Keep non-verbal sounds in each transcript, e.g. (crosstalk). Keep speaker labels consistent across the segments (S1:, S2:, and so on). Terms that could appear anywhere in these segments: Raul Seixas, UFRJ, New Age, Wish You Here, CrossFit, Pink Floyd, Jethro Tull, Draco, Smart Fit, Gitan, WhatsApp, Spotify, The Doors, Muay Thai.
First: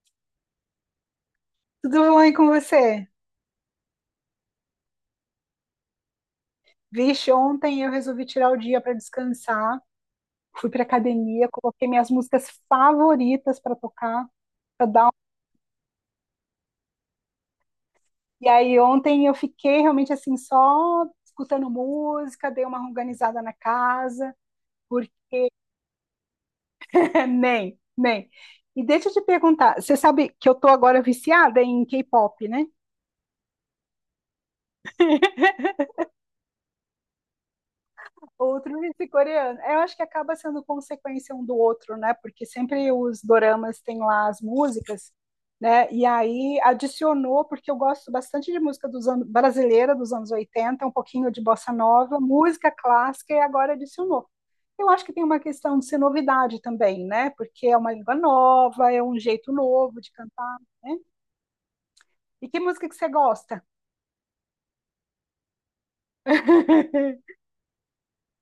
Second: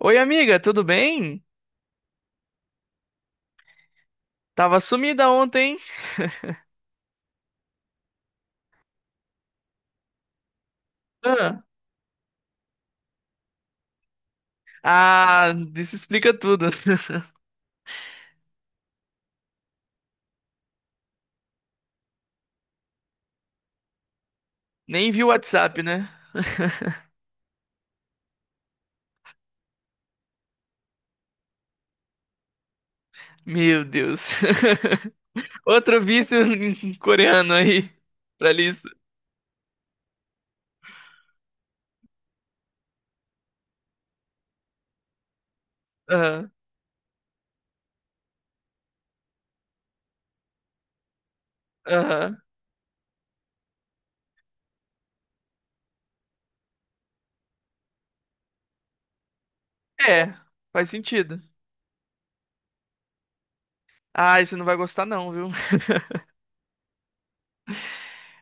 S1: Oi, amiga, tudo bem?
S2: Tudo bem com você?
S1: Tava sumida ontem, hein?
S2: Vixe, ontem eu resolvi tirar o dia para descansar, fui para academia,
S1: Ah,
S2: coloquei minhas músicas favoritas para tocar, para dar. um-
S1: ah, isso explica tudo.
S2: E aí ontem eu fiquei realmente assim só escutando música, dei uma organizada na casa,
S1: (laughs) Nem vi o
S2: porque
S1: WhatsApp, né? (laughs)
S2: (laughs) nem, nem. E deixa eu te perguntar, você sabe que eu tô agora viciada em K-pop, né?
S1: Meu Deus. (laughs) Outro vício (laughs) coreano aí pra
S2: Outro
S1: lista.
S2: sul-coreano. Eu acho que acaba sendo consequência um do outro, né? Porque sempre os doramas têm lá as músicas, né? E
S1: Aham,
S2: aí adicionou, porque eu gosto bastante de música brasileira dos anos 80, um pouquinho de bossa nova,
S1: aham.
S2: música clássica, e agora adicionou. Eu acho que tem uma questão de ser novidade também, né? Porque é uma língua nova, é um jeito novo de
S1: É,
S2: cantar,
S1: faz
S2: né?
S1: sentido.
S2: E que música que você gosta?
S1: Ai, você não vai gostar não, viu? (laughs)
S2: (laughs)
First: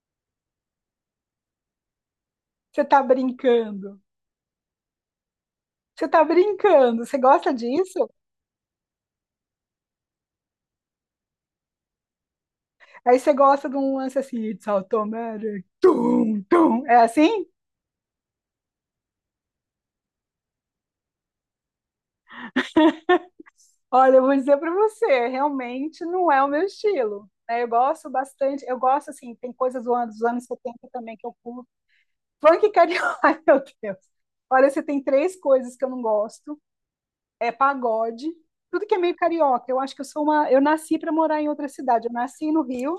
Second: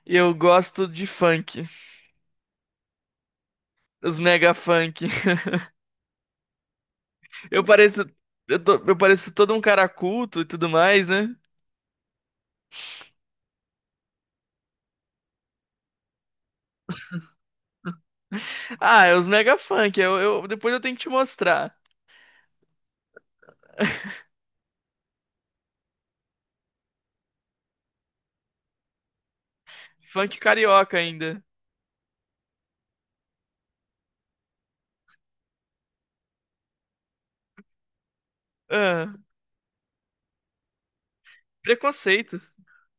S1: Eu gosto de funk,
S2: Você tá brincando?
S1: os mega funk.
S2: Você tá brincando? Você gosta
S1: Eu pareço,
S2: disso?
S1: eu pareço todo um cara culto e tudo mais, né?
S2: Aí você gosta de um lance assim, It's automatic, tum, tum. É assim?
S1: Ah, é os mega funk. Depois eu tenho que te mostrar.
S2: Olha, eu vou dizer pra você, realmente não é o meu estilo, né? Eu gosto bastante, eu gosto assim, tem coisas dos
S1: Funk
S2: anos 70
S1: carioca
S2: também que eu
S1: ainda.
S2: curto. Funk carioca, (laughs) ai meu Deus. Olha, você tem três coisas que eu não gosto. É pagode, tudo que é
S1: Ah,
S2: meio carioca. Eu acho que eu sou uma, eu nasci para morar em outra cidade. Eu
S1: preconceito.
S2: nasci no Rio,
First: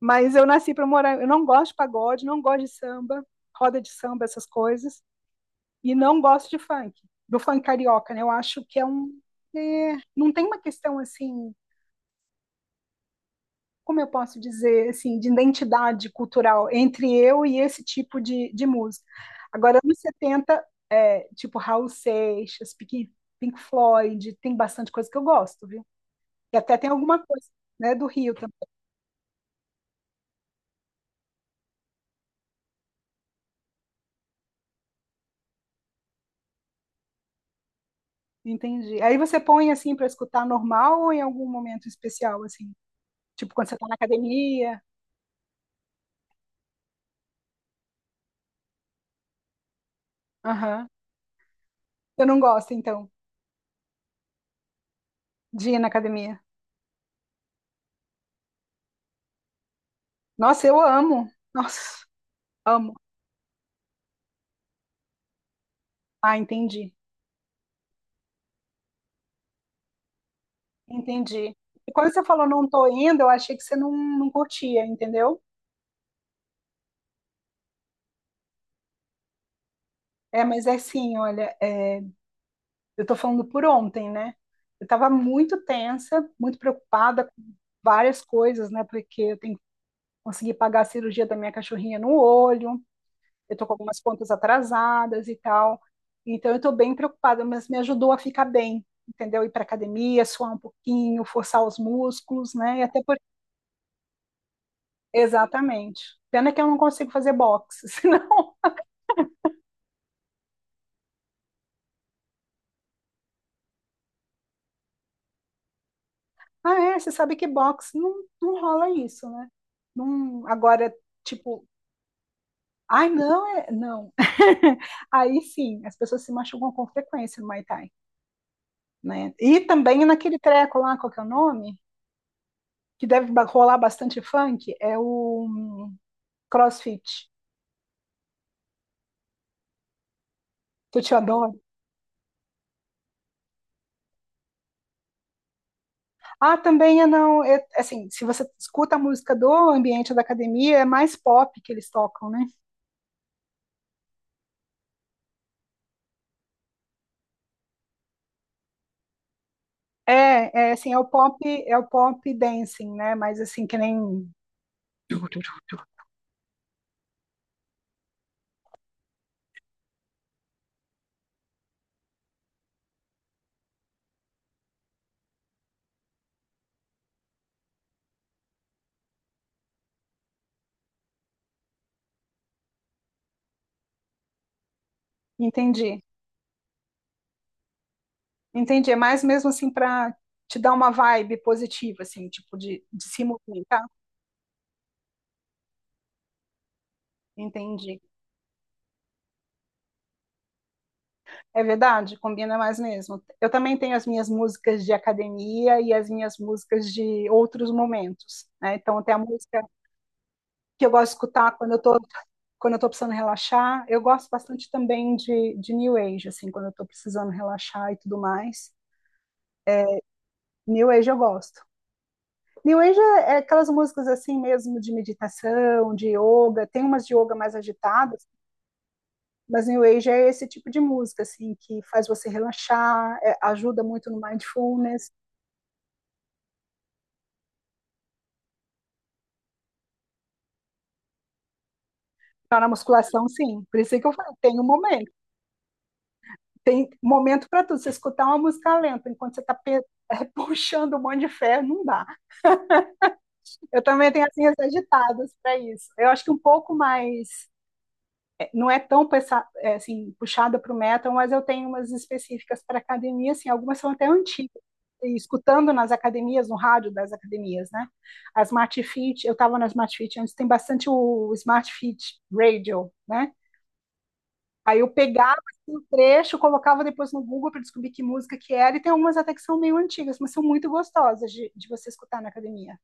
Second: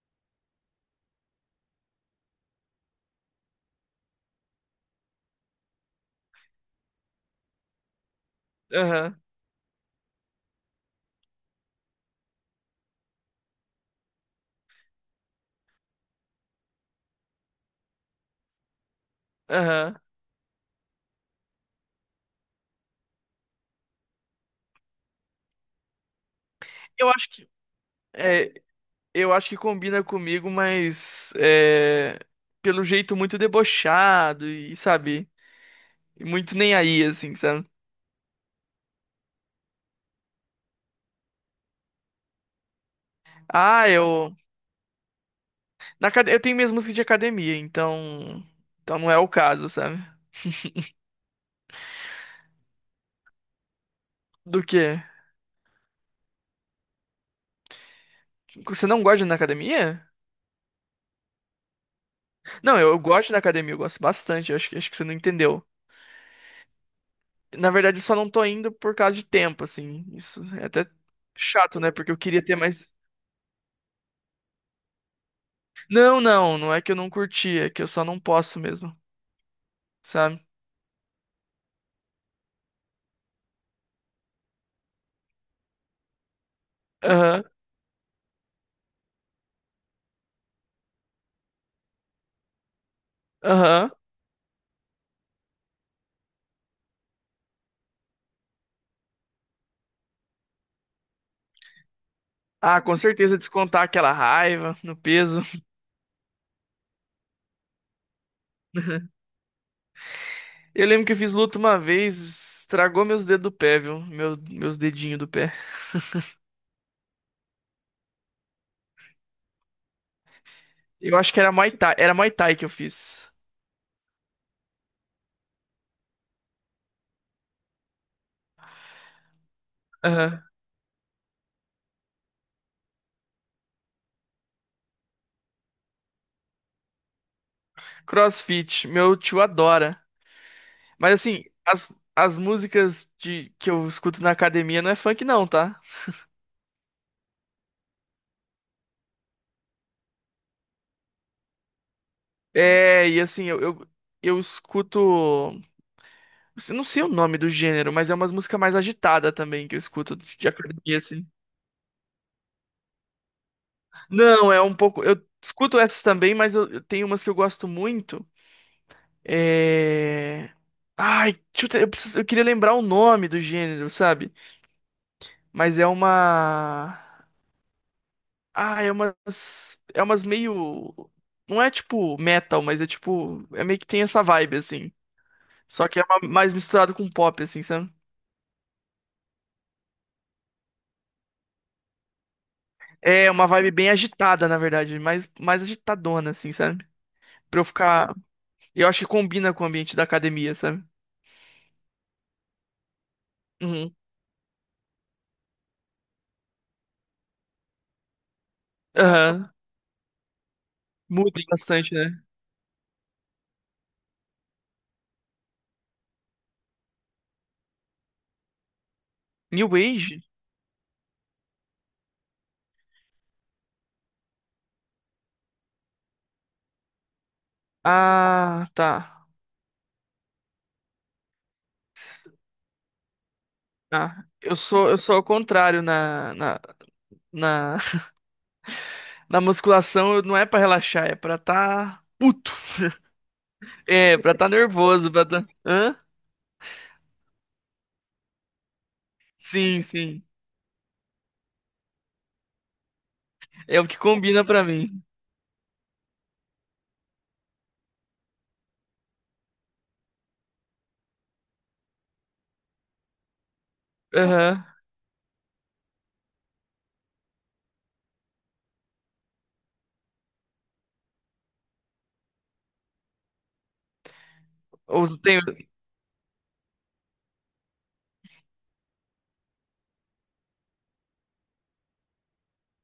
S2: mas eu nasci para morar, eu não gosto de pagode, não gosto de samba, roda de samba, essas coisas. E não gosto de funk, do funk carioca, né? Eu acho que é um.
S1: Aham,
S2: É, não tem uma questão assim, como eu posso dizer, assim, de identidade cultural entre eu e esse tipo de música. Agora,
S1: aham.
S2: anos 70 é, tipo Raul Seixas, Pink Floyd, tem bastante coisa que eu gosto, viu? E até tem
S1: Eu
S2: alguma
S1: acho
S2: coisa,
S1: que
S2: né, do Rio também.
S1: é, eu acho que combina comigo, mas é, pelo jeito muito debochado e sabe, muito nem aí assim, sabe?
S2: Entendi. Aí você põe assim para escutar normal ou em algum momento especial, assim? Tipo quando você
S1: Ah,
S2: tá na
S1: eu
S2: academia?
S1: eu tenho minhas músicas de academia, então então não é o caso, sabe?
S2: Aham. Eu não gosto, então,
S1: Do quê?
S2: de ir na academia.
S1: Você não gosta de ir na academia?
S2: Nossa, eu amo. Nossa,
S1: Não,
S2: amo.
S1: eu gosto da academia, eu gosto bastante. Acho que você não entendeu.
S2: Ah, entendi.
S1: Na verdade, eu só não tô indo por causa de tempo, assim. Isso é até
S2: Entendi.
S1: chato, né?
S2: E quando
S1: Porque eu
S2: você
S1: queria
S2: falou
S1: ter
S2: não tô
S1: mais.
S2: indo, eu achei que você não, não curtia, entendeu?
S1: Não, não é que eu não curti, é que eu só não posso mesmo, sabe?
S2: É, mas é assim, olha, é, eu tô falando por ontem, né? Eu tava muito tensa, muito preocupada
S1: Aham,
S2: com várias coisas, né? Porque eu tenho que conseguir pagar a cirurgia da minha cachorrinha no olho, eu tô com
S1: aham.
S2: algumas contas atrasadas e tal. Então eu tô bem preocupada, mas me ajudou a ficar bem, entendeu? Ir pra academia, suar um pouquinho, forçar os músculos, né?
S1: Ah,
S2: E
S1: com
S2: até por
S1: certeza descontar aquela raiva no peso.
S2: Exatamente. Pena que eu não consigo fazer boxe, (laughs) senão.
S1: (laughs) Eu lembro que eu fiz luta uma vez, estragou meus dedos do pé, viu? Meus dedinhos do pé.
S2: Ah, é, você sabe que boxe não, não rola isso, né? Não, agora,
S1: Eu acho que
S2: tipo,
S1: Era Muay Thai que eu
S2: ai,
S1: fiz.
S2: não, é, não. (laughs) Aí sim, as pessoas se machucam com frequência no Muay Thai, né? E também naquele
S1: Aham.
S2: treco lá, qual que é o nome? Que deve rolar bastante funk, é o CrossFit.
S1: CrossFit, meu tio adora.
S2: Tu
S1: Mas
S2: te
S1: assim,
S2: adora.
S1: as músicas que eu escuto na academia não é funk não, tá?
S2: Ah, também é não. Assim, se você escuta a música do ambiente da academia, é mais pop que eles tocam, né?
S1: É, e assim, eu escuto. Eu Não sei o nome do gênero, mas é umas músicas mais agitada também que eu escuto de
S2: É, é assim,
S1: academia,
S2: é o
S1: assim.
S2: pop, é o pop dancing, né? Mas assim, que nem.
S1: Não, é um pouco. Eu escuto essas também, mas eu tenho umas que eu gosto muito. É. Eu queria lembrar o nome do gênero, sabe? Mas é uma. É umas meio. Não é tipo metal, mas é tipo. É meio que tem essa vibe, assim. Só que
S2: Entendi,
S1: é uma- Mais misturado com pop, assim, sabe?
S2: entendi. É mais mesmo assim para te dar uma vibe positiva, assim, tipo de se
S1: É uma vibe
S2: movimentar.
S1: bem agitada, na verdade, mais agitadona, assim, sabe? Pra eu
S2: Entendi.
S1: ficar. Eu acho que combina com o ambiente da academia, sabe?
S2: É verdade, combina mais mesmo. Eu também
S1: Uhum.
S2: tenho as minhas músicas de academia e as minhas músicas de outros momentos, né? Então tem a
S1: Aham.
S2: música que eu gosto de
S1: Muda
S2: escutar quando eu
S1: bastante,
S2: tô,
S1: né?
S2: quando eu tô precisando relaxar. Eu gosto bastante também de New Age, assim, quando eu tô precisando relaxar e tudo mais.
S1: New Age?
S2: New Age eu gosto. New Age é aquelas músicas assim mesmo de meditação, de yoga, tem umas de yoga mais agitadas,
S1: Ah, tá.
S2: mas New Age é esse tipo de música assim que faz você relaxar, é, ajuda muito no
S1: Ah, eu
S2: mindfulness,
S1: sou ao contrário na, (laughs) na musculação, não é pra relaxar, é pra tá puto.
S2: na musculação sim. Por isso que eu
S1: É,
S2: falo, tem um momento,
S1: pra tá. Hã?
S2: tem momento para tudo. Você escutar uma música lenta enquanto você está
S1: Sim,
S2: (laughs)
S1: sim.
S2: é, puxando um monte de ferro, não dá.
S1: É
S2: Eu
S1: o que
S2: também tenho
S1: combina
S2: assim as
S1: pra mim.
S2: agitadas para isso. Eu acho que um pouco mais não é tão assim, puxada para o metal, mas eu tenho umas específicas para academia, assim, algumas são até antigas,
S1: Aham.
S2: escutando nas academias, no rádio das academias, né? A Smart Fit, eu estava na Smart Fit antes, tem bastante o Smart Fit Radio, né? Aí eu
S1: Ou
S2: pegava
S1: tenho.
S2: assim, um trecho, colocava depois no Google para descobrir que música que era, e tem algumas até que são meio antigas, mas são muito gostosas de você escutar na academia.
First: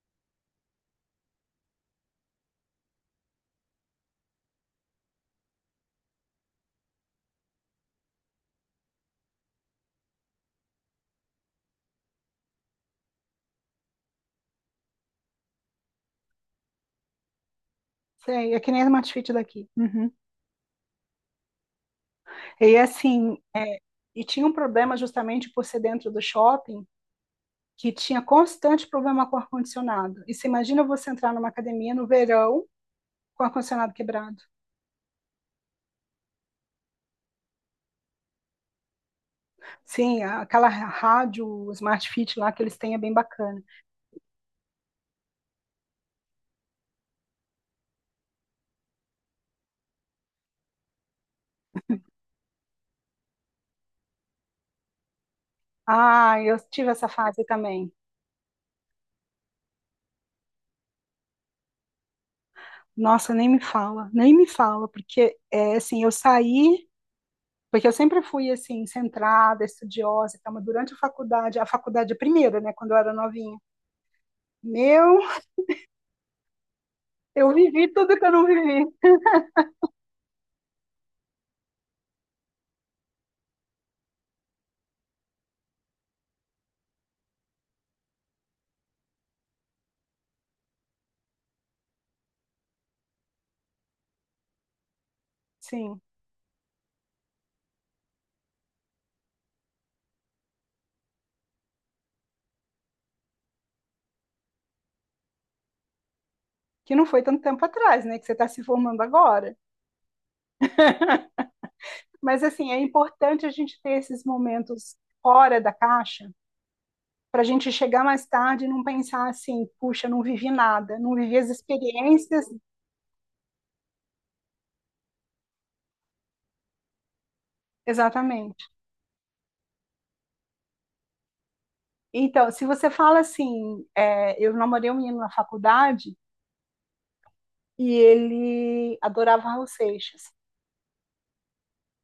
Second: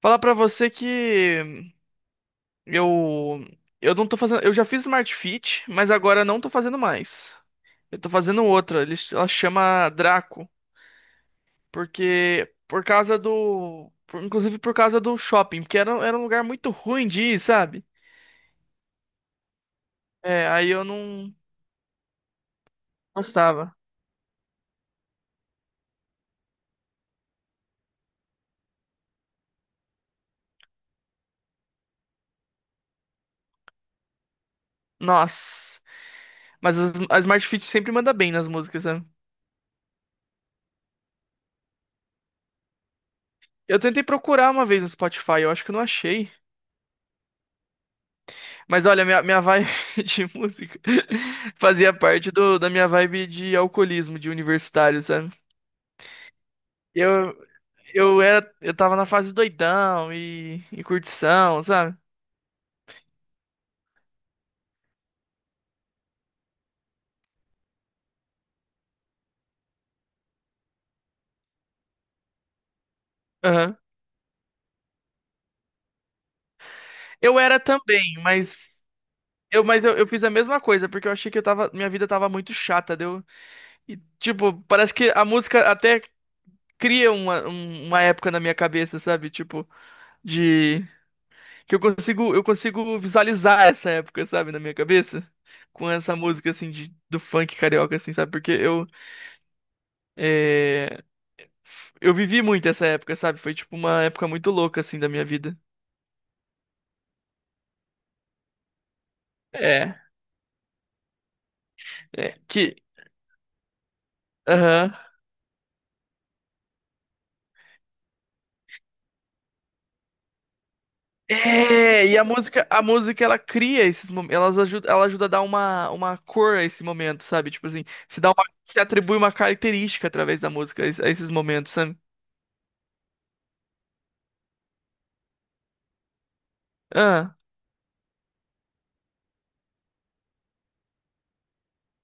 S1: Falar pra você que. Eu eu não tô fazendo, eu já fiz Smart Fit, mas agora não tô fazendo mais. Eu tô fazendo outra, ela chama Draco, porque por causa do, inclusive por causa do shopping, porque era um lugar muito ruim de ir, sabe?
S2: Sei, é que nem a Smart Fit daqui. Uhum.
S1: É, aí eu não
S2: E assim,
S1: gostava.
S2: e tinha um problema justamente por ser dentro do shopping, que tinha constante problema com ar-condicionado. E você imagina você entrar numa academia no verão com ar-condicionado quebrado.
S1: Nossa, mas a Smart Fit sempre manda bem nas músicas, sabe?
S2: Sim, aquela rádio Smart Fit lá que eles têm é bem bacana.
S1: Eu tentei procurar uma vez no Spotify, eu acho que eu não achei. Mas olha, minha vibe (laughs) de música (laughs) fazia parte da minha vibe de alcoolismo, de universitário, sabe?
S2: Ah, eu tive essa
S1: Eu,
S2: fase também.
S1: eu tava na fase doidão e curtição, sabe?
S2: Nossa, nem me fala, nem me fala, porque é assim, eu saí, porque eu sempre fui assim, centrada, estudiosa, e mas durante a faculdade, é a primeira, né, quando eu era novinha.
S1: Aham.
S2: Meu,
S1: Eu
S2: eu
S1: era
S2: vivi
S1: também,
S2: tudo que eu não vivi.
S1: mas eu fiz a mesma coisa, porque eu achei que minha vida tava muito chata, deu? E, tipo, parece que a música até cria uma, uma época na minha cabeça, sabe? Tipo, de que eu consigo visualizar essa época, sabe, na minha cabeça. Com
S2: Sim,
S1: essa música, assim, de, do funk carioca, assim, sabe? Porque eh, eu vivi muito essa época, sabe? Foi tipo uma época muito louca assim da minha vida.
S2: que não foi tanto tempo atrás, né, que você está se formando agora.
S1: É. É,
S2: Mas assim,
S1: que
S2: é importante a gente ter esses
S1: aham.
S2: momentos fora da caixa para a gente chegar mais tarde e não pensar assim, puxa, não vivi nada, não vivi as
S1: É, e
S2: experiências.
S1: a música ela cria esses momentos, ela ajuda a dar uma cor a esse momento, sabe? Tipo assim,
S2: Exatamente.
S1: se atribui uma característica através da música a a esses momentos, sabe?
S2: Então, se você fala assim, é, eu namorei um menino na faculdade
S1: Ah,
S2: e ele adorava Raul Seixas.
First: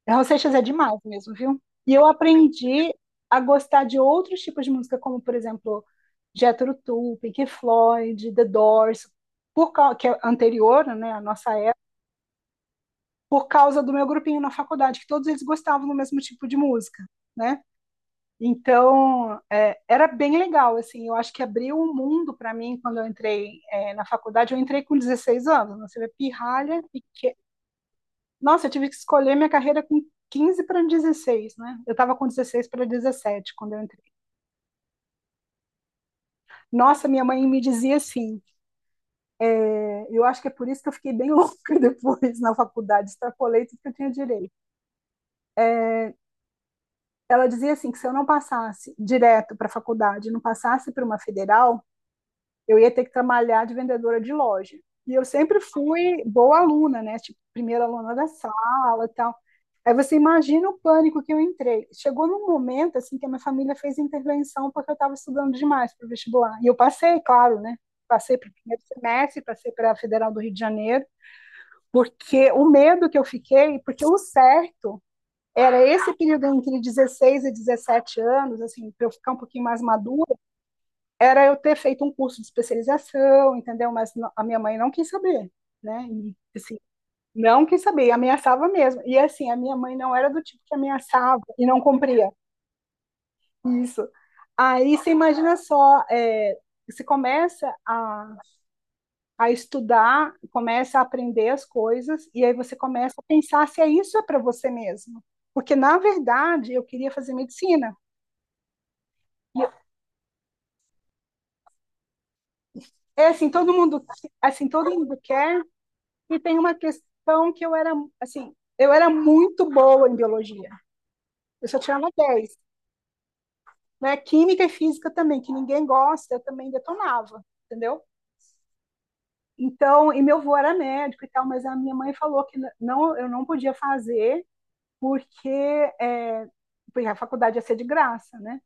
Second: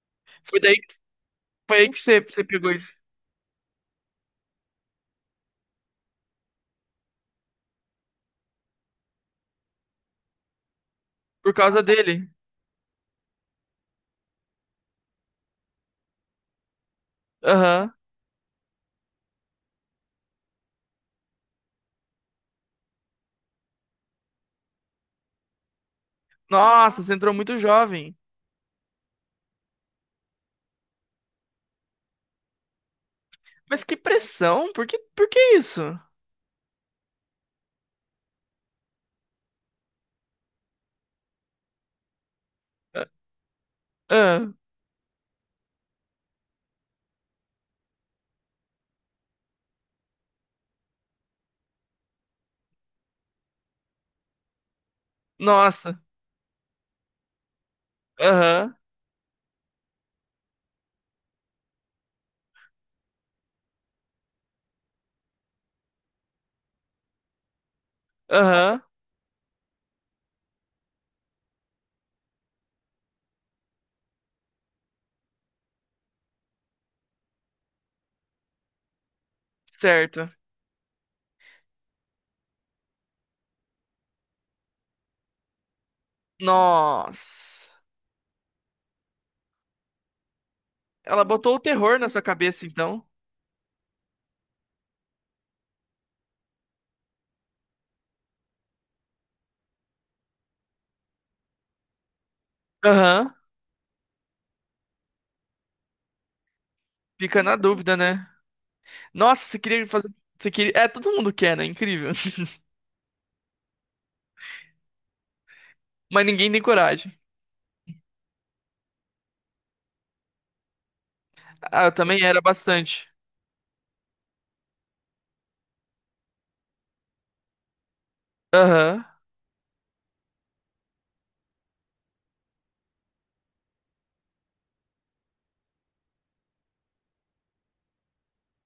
S2: Raul Seixas
S1: foi
S2: é
S1: daí que,
S2: demais mesmo, viu?
S1: foi aí
S2: E
S1: que
S2: eu
S1: você pegou isso,
S2: aprendi a gostar de outros tipos de música, como, por exemplo, Jethro Tull, Pink Floyd, The Doors, que é anterior, né, à nossa
S1: por causa dele.
S2: por causa do meu grupinho na faculdade, que todos eles gostavam do mesmo tipo de música, né?
S1: Aham.
S2: Então, é, era bem legal, assim, eu acho que abriu um mundo para mim quando eu entrei na faculdade, eu entrei com 16 anos, né? Você vê pirralha, e
S1: Nossa, você entrou
S2: que...
S1: muito jovem.
S2: Nossa, eu tive que escolher minha carreira com 15 para 16, né? Eu estava com 16 para 17 quando eu
S1: Mas que
S2: entrei.
S1: pressão, por que isso?
S2: Nossa, minha mãe me dizia assim, eu acho que é por isso que eu fiquei bem (laughs) louca depois na
S1: Ah,
S2: faculdade, extrapolei tudo que eu tinha direito.
S1: ah,
S2: Ela dizia assim que se eu não passasse direto para a faculdade, não passasse para uma federal, eu ia ter que trabalhar de vendedora de loja. E eu sempre
S1: nossa,
S2: fui boa aluna, né? Tipo, primeira aluna da
S1: aham,
S2: sala e tal. Aí você imagina o pânico que eu entrei. Chegou num momento assim que a minha família fez intervenção porque eu estava estudando demais para o vestibular. E eu passei, claro, né? Passei para o primeiro
S1: aham.
S2: semestre, passei para a Federal do Rio de Janeiro, porque o medo que eu fiquei, porque o certo era esse período entre 16 e 17 anos, assim, para eu ficar um pouquinho mais
S1: Certo.
S2: madura, era eu ter feito um curso de especialização, entendeu? Mas a minha mãe não quis saber, né? E, assim, não
S1: Nossa.
S2: quis saber, ameaçava mesmo. E assim, a minha mãe não era do tipo que
S1: Ela
S2: ameaçava
S1: botou o
S2: e não
S1: terror na sua
S2: cumpria
S1: cabeça, então.
S2: isso. Aí você imagina só, você começa a estudar, começa a aprender as coisas, e aí você começa a
S1: Aham.
S2: pensar se é isso é para você mesmo. Porque, na verdade, eu queria fazer
S1: Fica na
S2: medicina.
S1: dúvida, né? Nossa, você queria fazer. Você queria... É, todo mundo quer, né? Incrível. (laughs)
S2: É assim, todo mundo quer.
S1: Mas
S2: E
S1: ninguém
S2: tem
S1: tem
S2: uma
S1: coragem.
S2: questão que eu era, assim, eu era muito boa em biologia. Eu só
S1: Ah, eu
S2: tirava
S1: também era
S2: 10,
S1: bastante.
S2: né? Química e física também, que ninguém gosta, eu também detonava, entendeu?
S1: Aham.
S2: Então, e meu avô era médico e tal, mas a minha mãe falou que não, eu não podia fazer porque, é, porque a faculdade ia ser de graça, né?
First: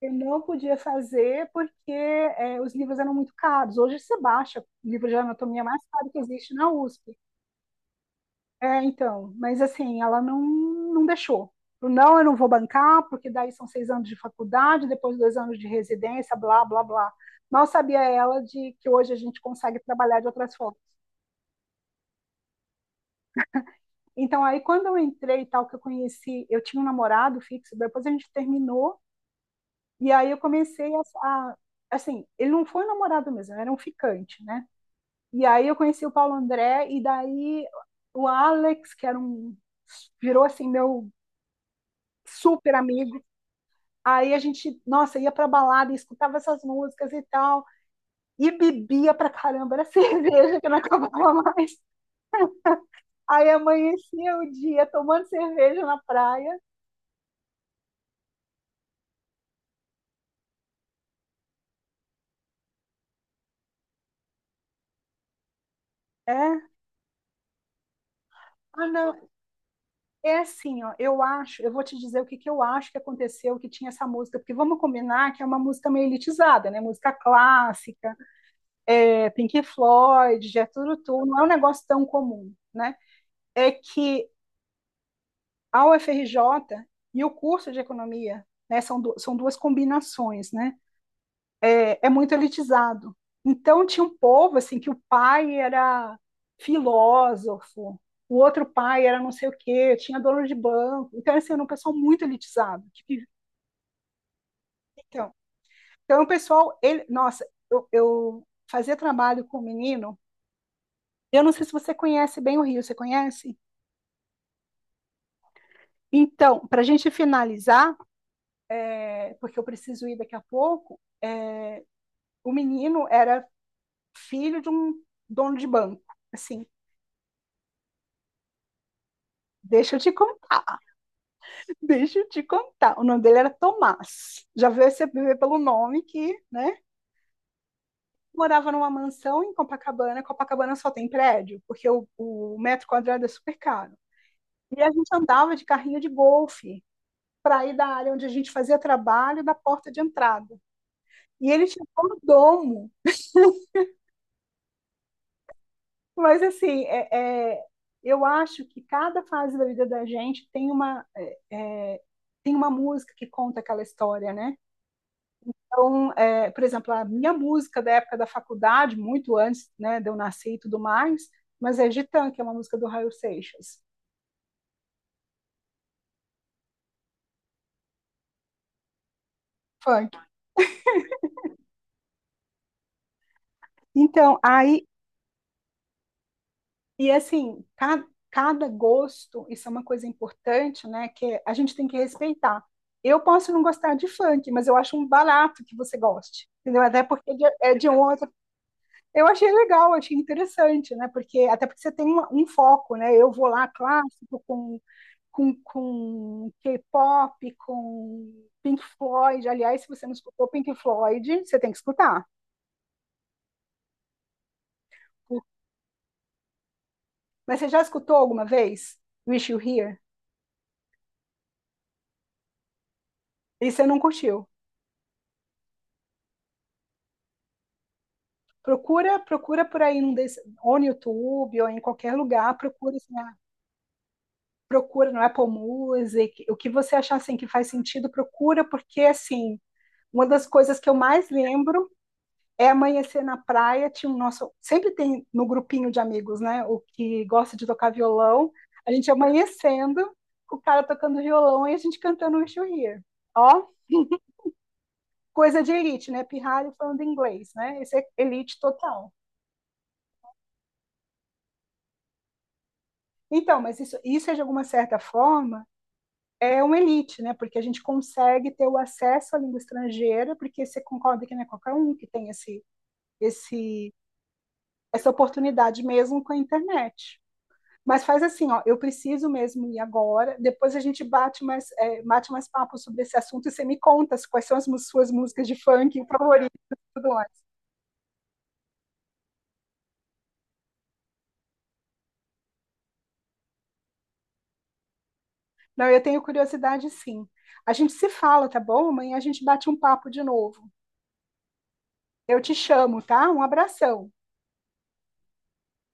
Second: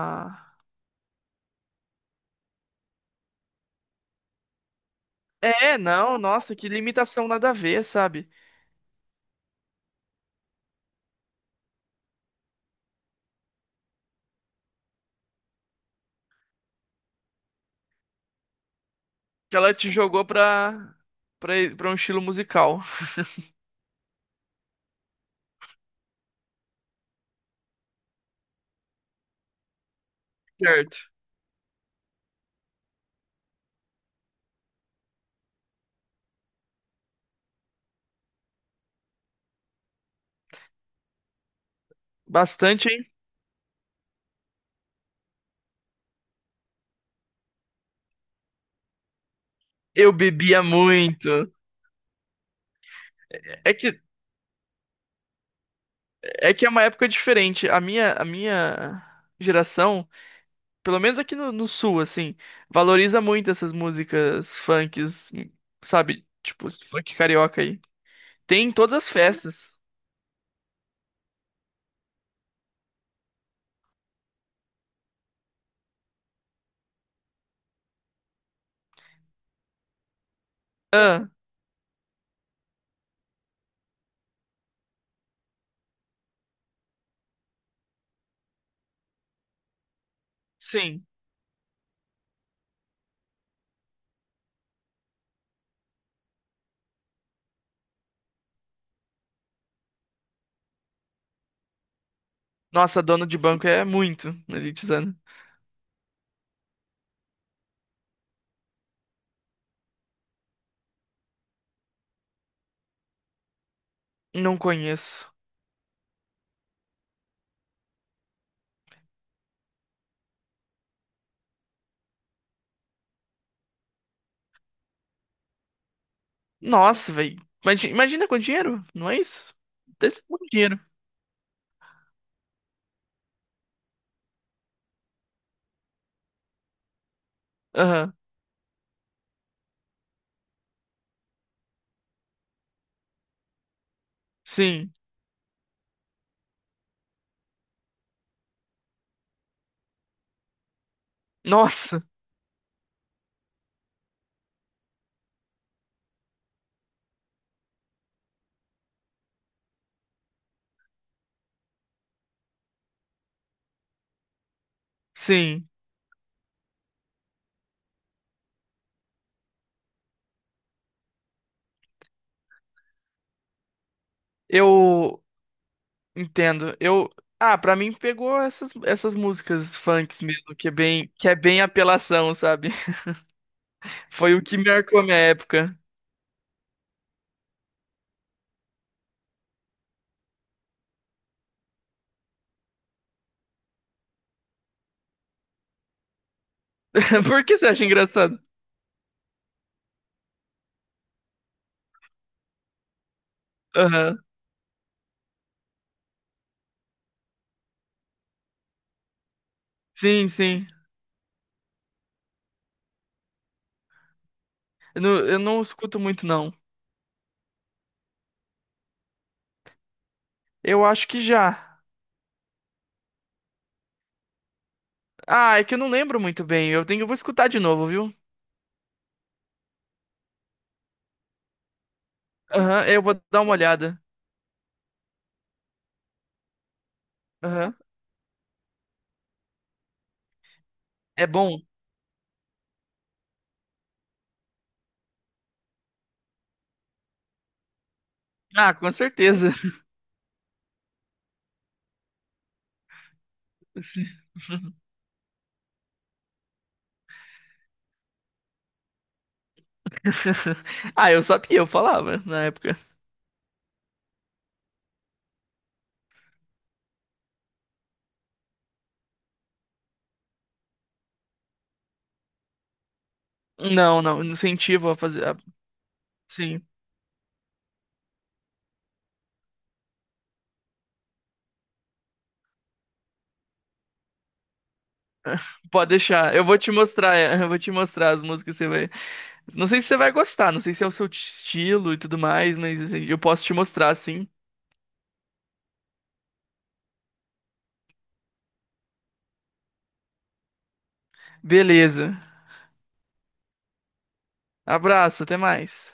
S2: Eu não podia fazer porque os livros eram muito caros. Hoje você baixa livro de anatomia
S1: É,
S2: mais caro
S1: não,
S2: que existe
S1: nossa, que
S2: na USP.
S1: limitação nada a ver, sabe?
S2: É, então, mas assim, ela não, não deixou. Não, eu não vou bancar, porque daí são 6 anos de faculdade, depois 2 anos de residência, blá, blá, blá. Mal sabia ela de que hoje a gente
S1: Que ela
S2: consegue
S1: te
S2: trabalhar
S1: jogou
S2: de outras formas.
S1: pra um estilo musical.
S2: Então, aí, quando eu entrei e tal, que eu conheci, eu tinha um namorado fixo, depois a gente terminou, e aí eu comecei
S1: Certo.
S2: a, a- assim, ele não foi um namorado mesmo, era um ficante, né? E aí eu conheci o Paulo André, e daí o Alex, que era um, virou assim, meu super
S1: Bastante, hein?
S2: amigo. Aí a gente, nossa, ia pra balada e escutava essas músicas e tal, e bebia pra caramba, era (laughs)
S1: Eu
S2: cerveja
S1: bebia
S2: que não acabava
S1: muito.
S2: mais. Aí
S1: É que,
S2: amanhecia o dia tomando cerveja na
S1: é
S2: praia.
S1: que é uma época diferente. A minha geração. Pelo menos aqui no sul, assim, valoriza muito essas músicas funks, sabe?
S2: É?
S1: Tipo, esse funk carioca aí. Tem em
S2: Ah,
S1: todas as
S2: não.
S1: festas.
S2: É assim, ó. Eu acho, eu vou te dizer o que, que eu acho que aconteceu, que tinha essa música, porque vamos combinar que é uma música meio elitizada, né? Música clássica, Pink Floyd, Jethro Tull,
S1: Ah,
S2: não é um negócio tão comum, né? É que a UFRJ e o curso de economia, né, são, du são duas combinações, né,
S1: sim.
S2: muito elitizado. Então tinha um povo assim que o pai era filósofo, o outro pai era não sei o quê, tinha dono de banco. Então assim, era um pessoal muito elitizado.
S1: Nossa, dono de banco é muito elitizando.
S2: Então, então o pessoal, ele, nossa, eu fazia trabalho com o um menino. Eu não sei se você conhece bem o Rio, você conhece?
S1: Não conheço.
S2: Então, para a gente finalizar, porque eu preciso ir daqui a pouco, o menino era filho de um dono de banco, assim.
S1: Nossa, velho. Imagina com dinheiro, não é isso?
S2: Deixa eu te
S1: Desse muito
S2: contar,
S1: dinheiro.
S2: (laughs) deixa eu te contar. O nome dele era Tomás. Já veio você ver pelo nome que, né?
S1: Aham,
S2: Morava numa mansão em Copacabana. Copacabana só tem prédio, porque o metro quadrado é super caro. E a
S1: sim.
S2: gente andava de carrinho de golfe para ir da área onde a gente fazia trabalho da porta de entrada. E ele tinha
S1: Nossa,
S2: mordomo. Mas assim, eu acho que cada fase da vida da gente tem uma, é, tem uma música que conta aquela história, né?
S1: sim.
S2: Então, por exemplo, a minha música da época da faculdade, muito antes, né, de eu nascer e tudo mais, mas é Gitan, que é uma música do Raul Seixas,
S1: Eu entendo. Eu. Ah, pra mim pegou essas, essas músicas
S2: funk.
S1: funks mesmo, que é bem apelação, sabe? Foi
S2: Então,
S1: o que
S2: aí,
S1: marcou a minha época.
S2: e assim, cada gosto, isso é uma coisa importante, né, que a gente tem que respeitar. Eu posso não gostar de funk, mas eu acho um barato que você goste, entendeu? Até
S1: (laughs)
S2: porque
S1: Por que você
S2: é
S1: acha
S2: de um outro.
S1: engraçado?
S2: Eu achei legal, achei interessante, né? Porque até porque você tem um foco, né? Eu vou lá
S1: Aham.
S2: clássico com com K-pop, com Pink Floyd. Aliás, se você não
S1: Sim,
S2: escutou
S1: sim.
S2: Pink Floyd, você tem que escutar.
S1: Eu não escuto muito, não.
S2: Mas você já escutou alguma vez Wish You Here?
S1: Eu acho que já.
S2: E você não curtiu?
S1: Ah, é que eu não lembro muito bem. Eu tenho, eu vou escutar de novo, viu?
S2: Procura, procura por aí num desse, ou no YouTube ou em qualquer lugar,
S1: Aham,
S2: procura,
S1: eu
S2: assim,
S1: vou
S2: ah,
S1: dar uma olhada.
S2: procura no Apple Music, o que você achar assim que faz
S1: Aham.
S2: sentido, procura porque assim, uma das coisas que eu
S1: É
S2: mais
S1: bom?
S2: lembro é amanhecer na praia, tinha um nosso, sempre tem no grupinho de amigos, né, o que gosta de tocar violão,
S1: Ah,
S2: a
S1: com
S2: gente
S1: certeza.
S2: amanhecendo, o cara tocando violão e a gente cantando um Wish You Here. Ó,
S1: (laughs) Sim. (laughs)
S2: coisa de elite, né, pirralho falando inglês, né, esse é elite total.
S1: Ah, eu sabia, eu falava na época.
S2: Então, mas isso é de alguma certa forma é uma elite, né? Porque a gente consegue ter o acesso à língua estrangeira, porque você concorda que não é qualquer um que tem esse, esse,
S1: Não, não, incentivo a
S2: essa
S1: fazer. a-
S2: oportunidade mesmo com a
S1: Sim,
S2: internet. Mas faz assim, ó, eu preciso mesmo ir agora. Depois a gente bate mais, bate mais papo sobre esse assunto e você me conta quais são as suas músicas de
S1: pode
S2: funk
S1: deixar. Eu
S2: favoritas
S1: vou te
S2: e tudo
S1: mostrar, (laughs)
S2: mais.
S1: é, eu vou te mostrar as músicas, você vai. Não sei se você vai gostar, não sei se é o seu estilo e tudo mais, mas assim, eu posso te mostrar sim.
S2: Não, eu tenho curiosidade sim. A gente se fala, tá bom? Amanhã a gente bate um papo de novo.
S1: Beleza.
S2: Eu te chamo, tá? Um abração.
S1: Abraço, até mais.